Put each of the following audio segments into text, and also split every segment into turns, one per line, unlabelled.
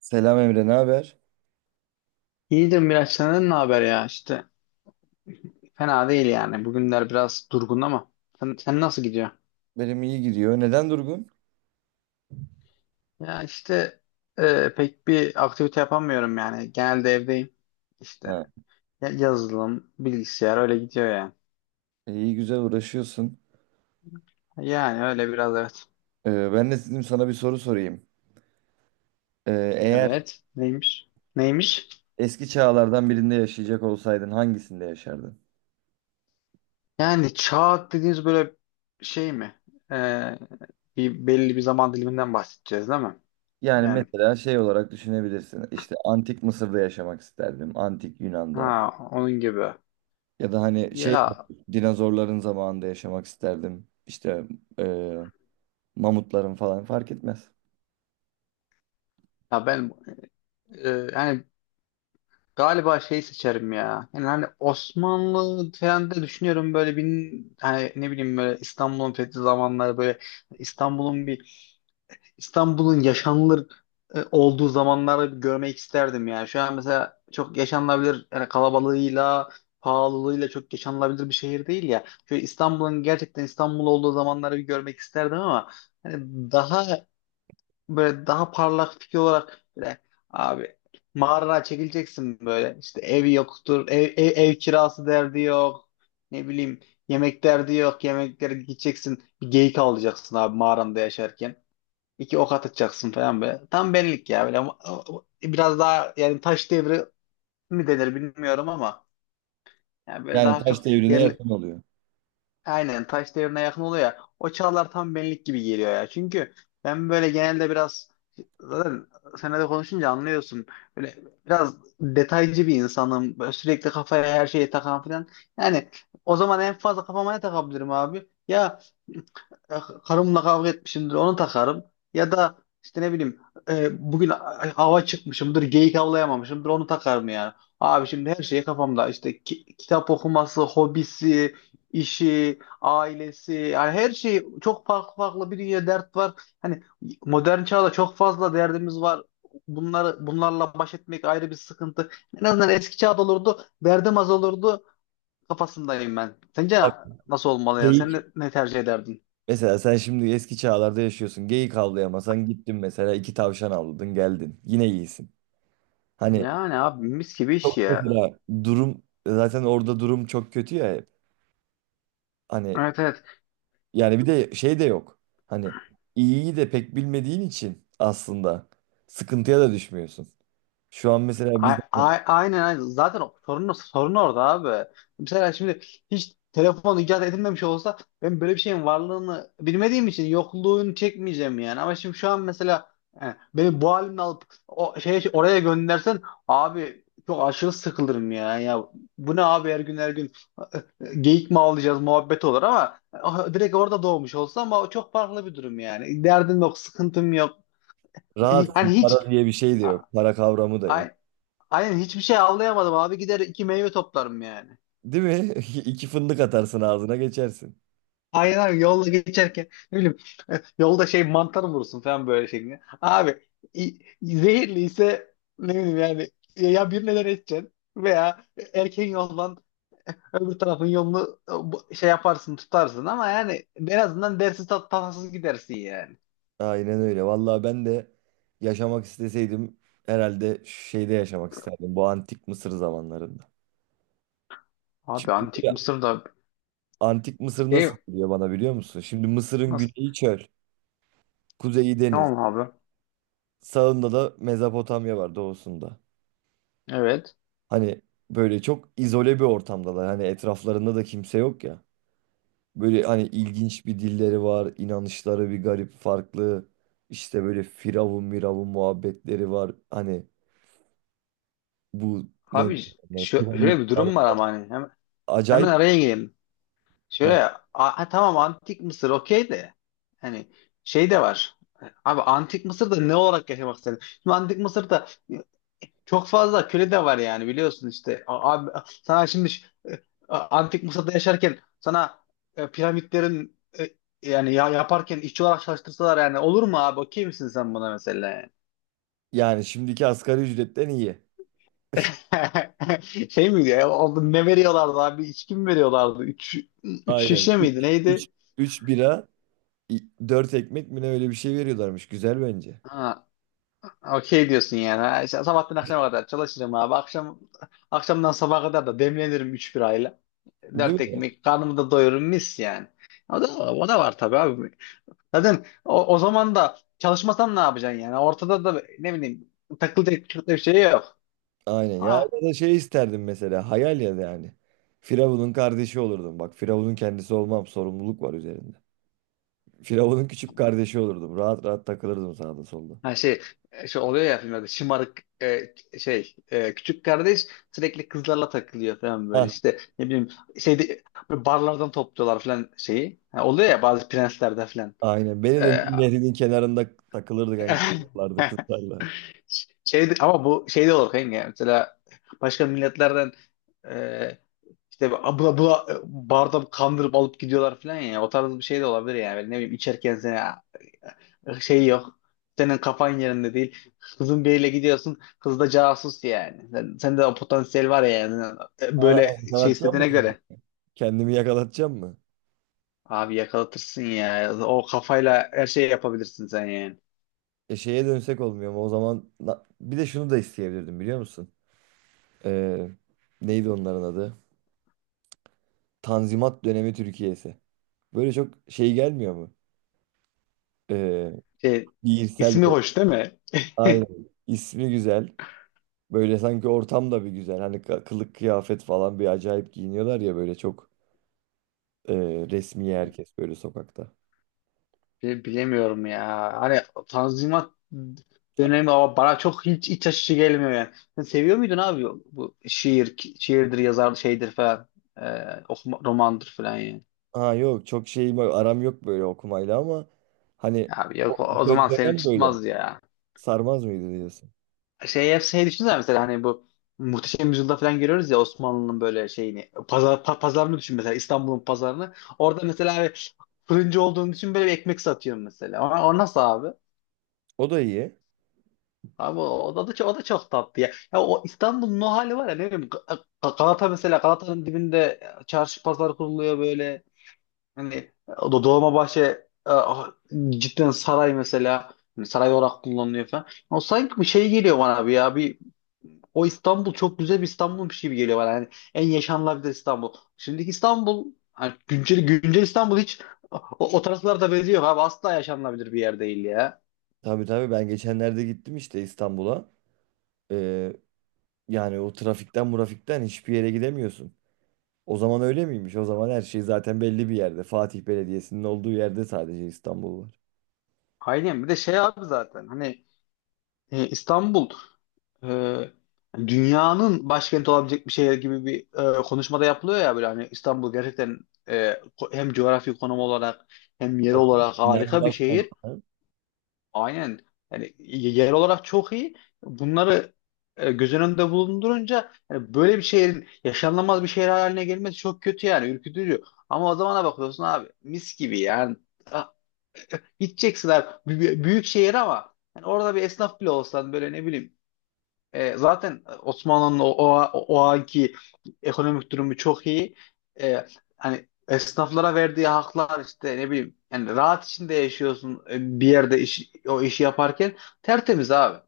Selam Emre, ne haber?
İyidir Miraç, senden ne haber ya işte, fena değil yani, bugünler biraz durgun ama. Sen nasıl gidiyor?
Benim iyi gidiyor. Neden durgun?
Ya işte, pek bir aktivite yapamıyorum yani, genelde evdeyim işte.
Ha.
Yazılım, bilgisayar, öyle gidiyor yani.
İyi güzel uğraşıyorsun.
Yani öyle biraz, evet.
Ben de dedim sana bir soru sorayım. E, eğer
Evet, neymiş? Neymiş?
eski çağlardan birinde yaşayacak olsaydın hangisinde yaşardın?
Yani çağ dediğiniz böyle şey mi? E, Bir belli bir zaman diliminden bahsedeceğiz değil mi?
Yani
Yani,
mesela şey olarak düşünebilirsin. İşte antik Mısır'da yaşamak isterdim. Antik Yunan'da.
ha, onun gibi.
Ya da hani şey
Ya,
dinozorların zamanında yaşamak isterdim. İşte e, mamutların falan fark etmez.
ya ben, yani galiba şey seçerim ya. Yani hani Osmanlı falan da düşünüyorum, böyle bin, hani ne bileyim, böyle İstanbul'un fethi zamanları, böyle İstanbul'un bir İstanbul'un yaşanılır olduğu zamanları bir görmek isterdim yani. Şu an mesela çok yaşanılabilir, yani kalabalığıyla, pahalılığıyla çok yaşanılabilir bir şehir değil ya. Şöyle İstanbul'un gerçekten İstanbul olduğu zamanları bir görmek isterdim ama hani daha, böyle daha parlak fikir olarak, böyle abi, mağarana çekileceksin, böyle işte ev yoktur, ev kirası derdi yok, ne bileyim, yemek derdi yok, yemeklere gideceksin, bir geyik avlayacaksın abi, mağaranda yaşarken iki ok atacaksın falan, böyle tam benlik ya, böyle ama biraz daha yani, taş devri mi denir bilmiyorum ama yani böyle
Yani
daha çok
taş devrine
yer.
yakın oluyor.
Aynen, taş devrine yakın oluyor ya. O çağlar tam benlik gibi geliyor ya. Çünkü ben böyle genelde biraz, zaten seninle de konuşunca anlıyorsun. Böyle biraz detaycı bir insanım. Böyle sürekli kafaya her şeyi takan falan. Yani o zaman en fazla kafama ne takabilirim abi? Ya, e, karımla kavga etmişimdir, onu takarım. Ya da işte ne bileyim, bugün hava çıkmışımdır, geyik avlayamamışımdır, onu takarım yani. Abi şimdi her şey kafamda, işte kitap okuması, hobisi, işi, ailesi, yani her şey çok farklı farklı, bir dünya dert var. Hani modern çağda çok fazla derdimiz var. Bunları, bunlarla baş etmek ayrı bir sıkıntı. En azından eski çağda olurdu, derdim az olurdu kafasındayım ben. Sence nasıl olmalı ya? Sen ne,
Tabii.
ne tercih ederdin?
Mesela sen şimdi eski çağlarda yaşıyorsun. Geyik avlayamasan gittin mesela iki tavşan avladın geldin. Yine iyisin. Hani
Yani abi, mis gibi iş
çok
ya.
mesela durum zaten orada durum çok kötü ya hep. Hani
Evet, evet.
yani bir de şey de yok. Hani iyiyi de pek bilmediğin için aslında sıkıntıya da düşmüyorsun. Şu an mesela biz hani
Aynen, aynen. Zaten sorun orada abi. Mesela şimdi hiç telefon icat edilmemiş olsa, ben böyle bir şeyin varlığını bilmediğim için yokluğunu çekmeyeceğim yani. Ama şimdi şu an mesela, beni bu halimle alıp o şeye, oraya göndersen abi, çok aşırı sıkılırım ya. Ya bu ne abi, her gün her gün e, geyik mi avlayacağız, muhabbet olur ama direkt orada doğmuş olsa ama, o çok farklı bir durum yani. Derdim yok, sıkıntım yok. Hi-
rahatsın,
Hani hiç
para diye bir şey de
A-
yok. Para kavramı da yok.
ay- Aynen, hiçbir şey avlayamadım abi, gider iki meyve toplarım yani.
Değil mi? İki fındık atarsın ağzına geçersin.
Aynen abi, yolda geçerken ne bileyim yolda şey, mantar mı vurursun falan böyle şeklinde. Abi zehirli ise ne bileyim yani, ya birine neden edeceksin veya erken yoldan öbür tarafın yolunu şey yaparsın, tutarsın ama yani, en azından dersiz, tat tatsız gidersin yani.
Aynen öyle. Vallahi ben de yaşamak isteseydim herhalde şeyde yaşamak isterdim. Bu antik Mısır zamanlarında.
Abi
Çünkü
antik
ya,
Mısır'da,
antik Mısır
şey
nasıl diyor bana biliyor musun? Şimdi Mısır'ın
nasıl,
güneyi çöl, kuzeyi deniz,
tamam abi,
sağında da Mezopotamya var doğusunda.
evet
Hani böyle çok izole bir ortamdalar. Hani etraflarında da kimse yok ya. Böyle hani ilginç bir dilleri var, inanışları bir garip farklı. İşte böyle firavun miravun muhabbetleri var. Hani bu ne
abi,
onlar?
şöyle bir
Piramitler.
durum var ama hani hemen
Acayip.
araya gireyim.
Heh.
Şöyle ha, tamam, antik Mısır okey de, hani şey de var. Abi antik Mısır'da ne olarak yaşamak istedin? Şimdi antik Mısır'da çok fazla köle de var yani, biliyorsun işte. Abi, sana şimdi antik Mısır'da yaşarken sana piramitlerin yani ya, yaparken işçi olarak çalıştırsalar, yani olur mu abi? Okey misin sen buna mesela, yani?
Yani şimdiki asgari ücretten iyi.
Şey miydi ya? Oldu, ne veriyorlardı abi? İçki mi veriyorlardı? Üç
Aynen.
şişe miydi?
Üç
Neydi?
üç bira, 4 ekmek mi ne öyle bir şey veriyorlarmış. Güzel bence.
Ha, okey diyorsun yani. Ha, işte sabahtan akşama kadar çalışırım abi. Akşamdan sabaha kadar da demlenirim 3 birayla. 4
Değil mi?
ekmek karnımı da doyururum, mis yani. O da, o da var tabii abi. Zaten o zaman da çalışmasan ne yapacaksın yani? Ortada da ne bileyim, takılacak çok da bir şey yok.
Aynen. Ya
Ha,
ya da şey isterdim mesela. Hayal ya da yani. Firavun'un kardeşi olurdum. Bak Firavun'un kendisi olmam. Sorumluluk var üzerinde. Firavun'un küçük kardeşi olurdum. Rahat rahat takılırdım sağda solda.
ha, şey oluyor ya filmlerde, şımarık şey, küçük kardeş sürekli kızlarla takılıyor falan, böyle
Hah,
işte ne bileyim, şeyde böyle barlardan topluyorlar falan şeyi. Ha, oluyor ya bazı prenslerde.
aynen. Beni de
Ee,
Nil Nehri'nin kenarında takılırdık. Yani, kızlarla. Kızlarla.
Şey, ama bu şey de olur kanka. Mesela başka milletlerden e, işte abla bula barda kandırıp alıp gidiyorlar falan ya. O tarz bir şey de olabilir yani. Böyle, ne bileyim, içerken sana şey yok. Senin kafan yerinde değil. Kızın biriyle gidiyorsun. Kız da casus yani. Sende o potansiyel var ya yani.
Aa,
Böyle şey
yakalatacağım mı
istediğine
kendimi?
göre.
Kendimi yakalatacağım mı?
Abi yakalatırsın ya. O kafayla her şeyi yapabilirsin sen yani.
E şeye dönsek olmuyor mu? O zaman bir de şunu da isteyebilirdim biliyor musun? Ee, neydi onların adı? Tanzimat dönemi Türkiye'si. Böyle çok şey gelmiyor mu? Ee,
Şey,
şiirsel
ismi
bir.
hoş değil mi?
Aynen. İsmi güzel. Böyle sanki ortam da bir güzel. Hani kılık kıyafet falan bir acayip giyiniyorlar ya, böyle çok e, resmi herkes böyle sokakta.
Bilemiyorum ya. Hani Tanzimat dönemi ama bana çok hiç iç açıcı gelmiyor yani. Sen seviyor muydun abi bu şiirdir, yazar şeydir falan, okuma, romandır falan yani.
Ha yok, çok şeyim, aram yok böyle okumayla ama hani
Abi
o
yok, o zaman seni
dönem böyle
tutmaz ya.
sarmaz mıydı diyorsun?
Şey, hep şey, düşünsene mesela, hani bu Muhteşem Yüzyılda falan görüyoruz ya Osmanlı'nın böyle şeyini, pazarını düşün mesela, İstanbul'un pazarını. Orada mesela bir fırıncı olduğunu düşün, böyle bir ekmek satıyor mesela. O nasıl abi?
O da iyi.
Abi o da çok tatlı ya. Ya o İstanbul'un o hali var ya, ne bileyim Galata mesela, Galata'nın dibinde çarşı pazar kuruluyor böyle. Hani o da Dolmabahçe, e, ah, cidden saray mesela, hani saray olarak kullanılıyor falan. O sanki bir şey geliyor bana abi, ya bir, o İstanbul çok güzel bir İstanbul'muş gibi geliyor bana. Yani en yaşanılabilir İstanbul. Şimdiki İstanbul, hani güncel İstanbul hiç o taraflarda benziyor abi, asla yaşanılabilir bir yer değil ya.
Tabii tabii, ben geçenlerde gittim işte İstanbul'a. Ee, yani o trafikten murafikten hiçbir yere gidemiyorsun. O zaman öyle miymiş? O zaman her şey zaten belli bir yerde. Fatih Belediyesi'nin olduğu yerde sadece İstanbul var.
Aynen, bir de şey abi, zaten hani, İstanbul e, dünyanın başkenti olabilecek bir şehir gibi bir konuşmada yapılıyor ya, böyle hani İstanbul gerçekten hem coğrafi konum olarak, hem yer
Tabii.
olarak
Yani
harika bir şehir.
başkentsen,
Aynen. Yani yer olarak çok iyi. Bunları göz önünde bulundurunca yani, böyle bir şehrin yaşanılmaz bir şehir haline gelmesi çok kötü yani, ürkütücü. Ama o zamana bakıyorsun abi, mis gibi yani. Ah, Gideceksin abi, büyük şehir ama yani orada bir esnaf bile olsan, böyle ne bileyim, zaten Osmanlı'nın o anki ekonomik durumu çok iyi. E, Hani esnaflara verdiği haklar işte, ne bileyim yani, rahat içinde yaşıyorsun, bir yerde o işi yaparken tertemiz abi.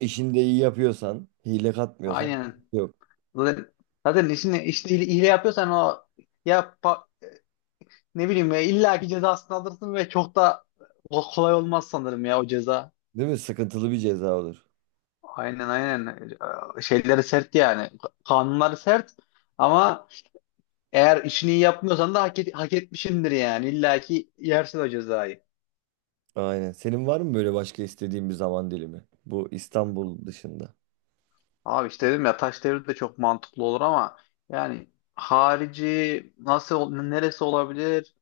işini de iyi yapıyorsan, hile katmıyorsan
Aynen.
yok.
Zaten, zaten, işini hile hile yapıyorsan o, ya ne bileyim ya, illa ki cezasını alırsın ve çok da kolay olmaz sanırım ya, o ceza.
Değil mi? Sıkıntılı bir ceza olur.
Aynen, aynen. Şeyleri sert yani. Kanunları sert ama, eğer işini iyi yapmıyorsan da hak etmişindir yani. İlla ki yersin o cezayı.
Aynen. Senin var mı böyle başka istediğin bir zaman dilimi? Bu İstanbul dışında.
Abi işte dedim ya, taş devri de çok mantıklı olur ama yani, harici nasıl neresi olabilir?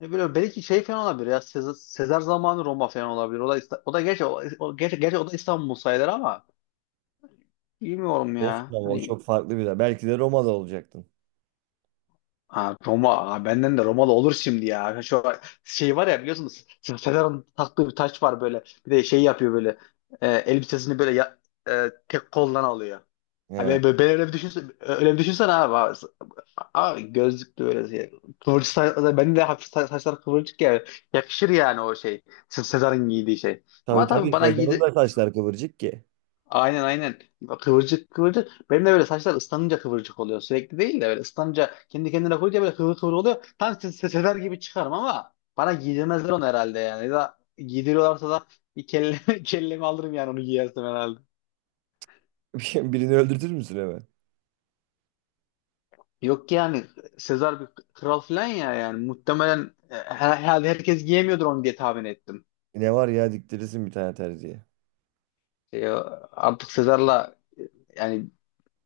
Ne bileyim, belki şey falan olabilir ya, Sezar zamanı Roma falan olabilir. O da gerçi, o da İstanbul sayılır ama, bilmiyorum ya.
Olsun ama o
Hani.
çok farklı bir yer. Belki de Roma'da olacaktın.
Aa, Roma. Aa, benden de Romalı olur şimdi ya. Şu şey var ya, biliyorsunuz Sezar'ın taktığı bir taç var böyle. Bir de şey yapıyor böyle, elbisesini böyle tek koldan alıyor. Ha,
He.
ben öyle bir düşünsen, öyle bir düşünsen abi. Abi gözlüklü böyle şey. Kıvırcık saç, bende de hafif saçlar kıvırcık ya. Yakışır yani o şey. Sezar'ın giydiği şey.
Tabii
Ama tabii
tabii,
bana
Sezar'ın da saçlar kıvırcık ki.
aynen, aynen. Kıvırcık kıvırcık. Benim de böyle saçlar ıslanınca kıvırcık oluyor. Sürekli değil de böyle ıslanınca, kendi kendine koyunca böyle kıvır kıvır oluyor. Tam sefer gibi çıkarım ama bana giydirmezler onu herhalde yani. Ya da giydiriyorlarsa da, bir kellemi alırım yani onu giyersem herhalde.
Birini öldürtür müsün hemen?
Yok ki yani, Sezar bir kral falan ya yani muhtemelen, herhalde herkes giyemiyordur onu diye tahmin ettim.
Ne var ya, diktirirsin bir tane terziye.
E, Artık Sezar'la, yani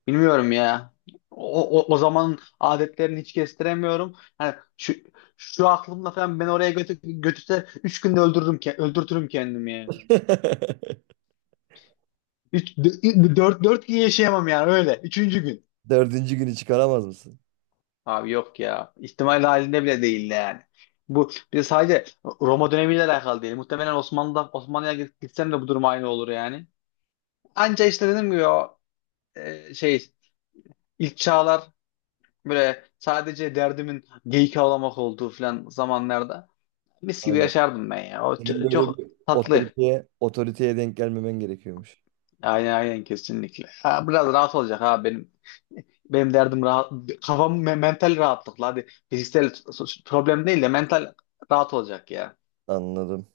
bilmiyorum ya. O zaman adetlerini hiç kestiremiyorum. Yani şu aklımla falan ben oraya götürse 3 günde öldürürüm ki, öldürtürüm kendimi yani. 3 4 4 gün yaşayamam yani öyle. Üçüncü gün.
Dördüncü günü çıkaramaz mısın?
Abi yok ya. İhtimal halinde bile değil yani. Bu bir de sadece Roma dönemiyle alakalı değil. Muhtemelen Osmanlı'ya gitsem de bu durum aynı olur yani. Anca işte dedim ki o, şey, ilk çağlar, böyle sadece derdimin geyik avlamak olduğu falan zamanlarda mis gibi
Aynen.
yaşardım ben ya. O
Senin böyle
çok
bir
tatlı.
otoriteye denk gelmemen gerekiyormuş.
Aynen, aynen, kesinlikle. Ha, biraz rahat olacak, ha benim derdim rahat, kafam mental rahatlıkla, hadi fiziksel problem değil de mental rahat olacak ya.
Anladım.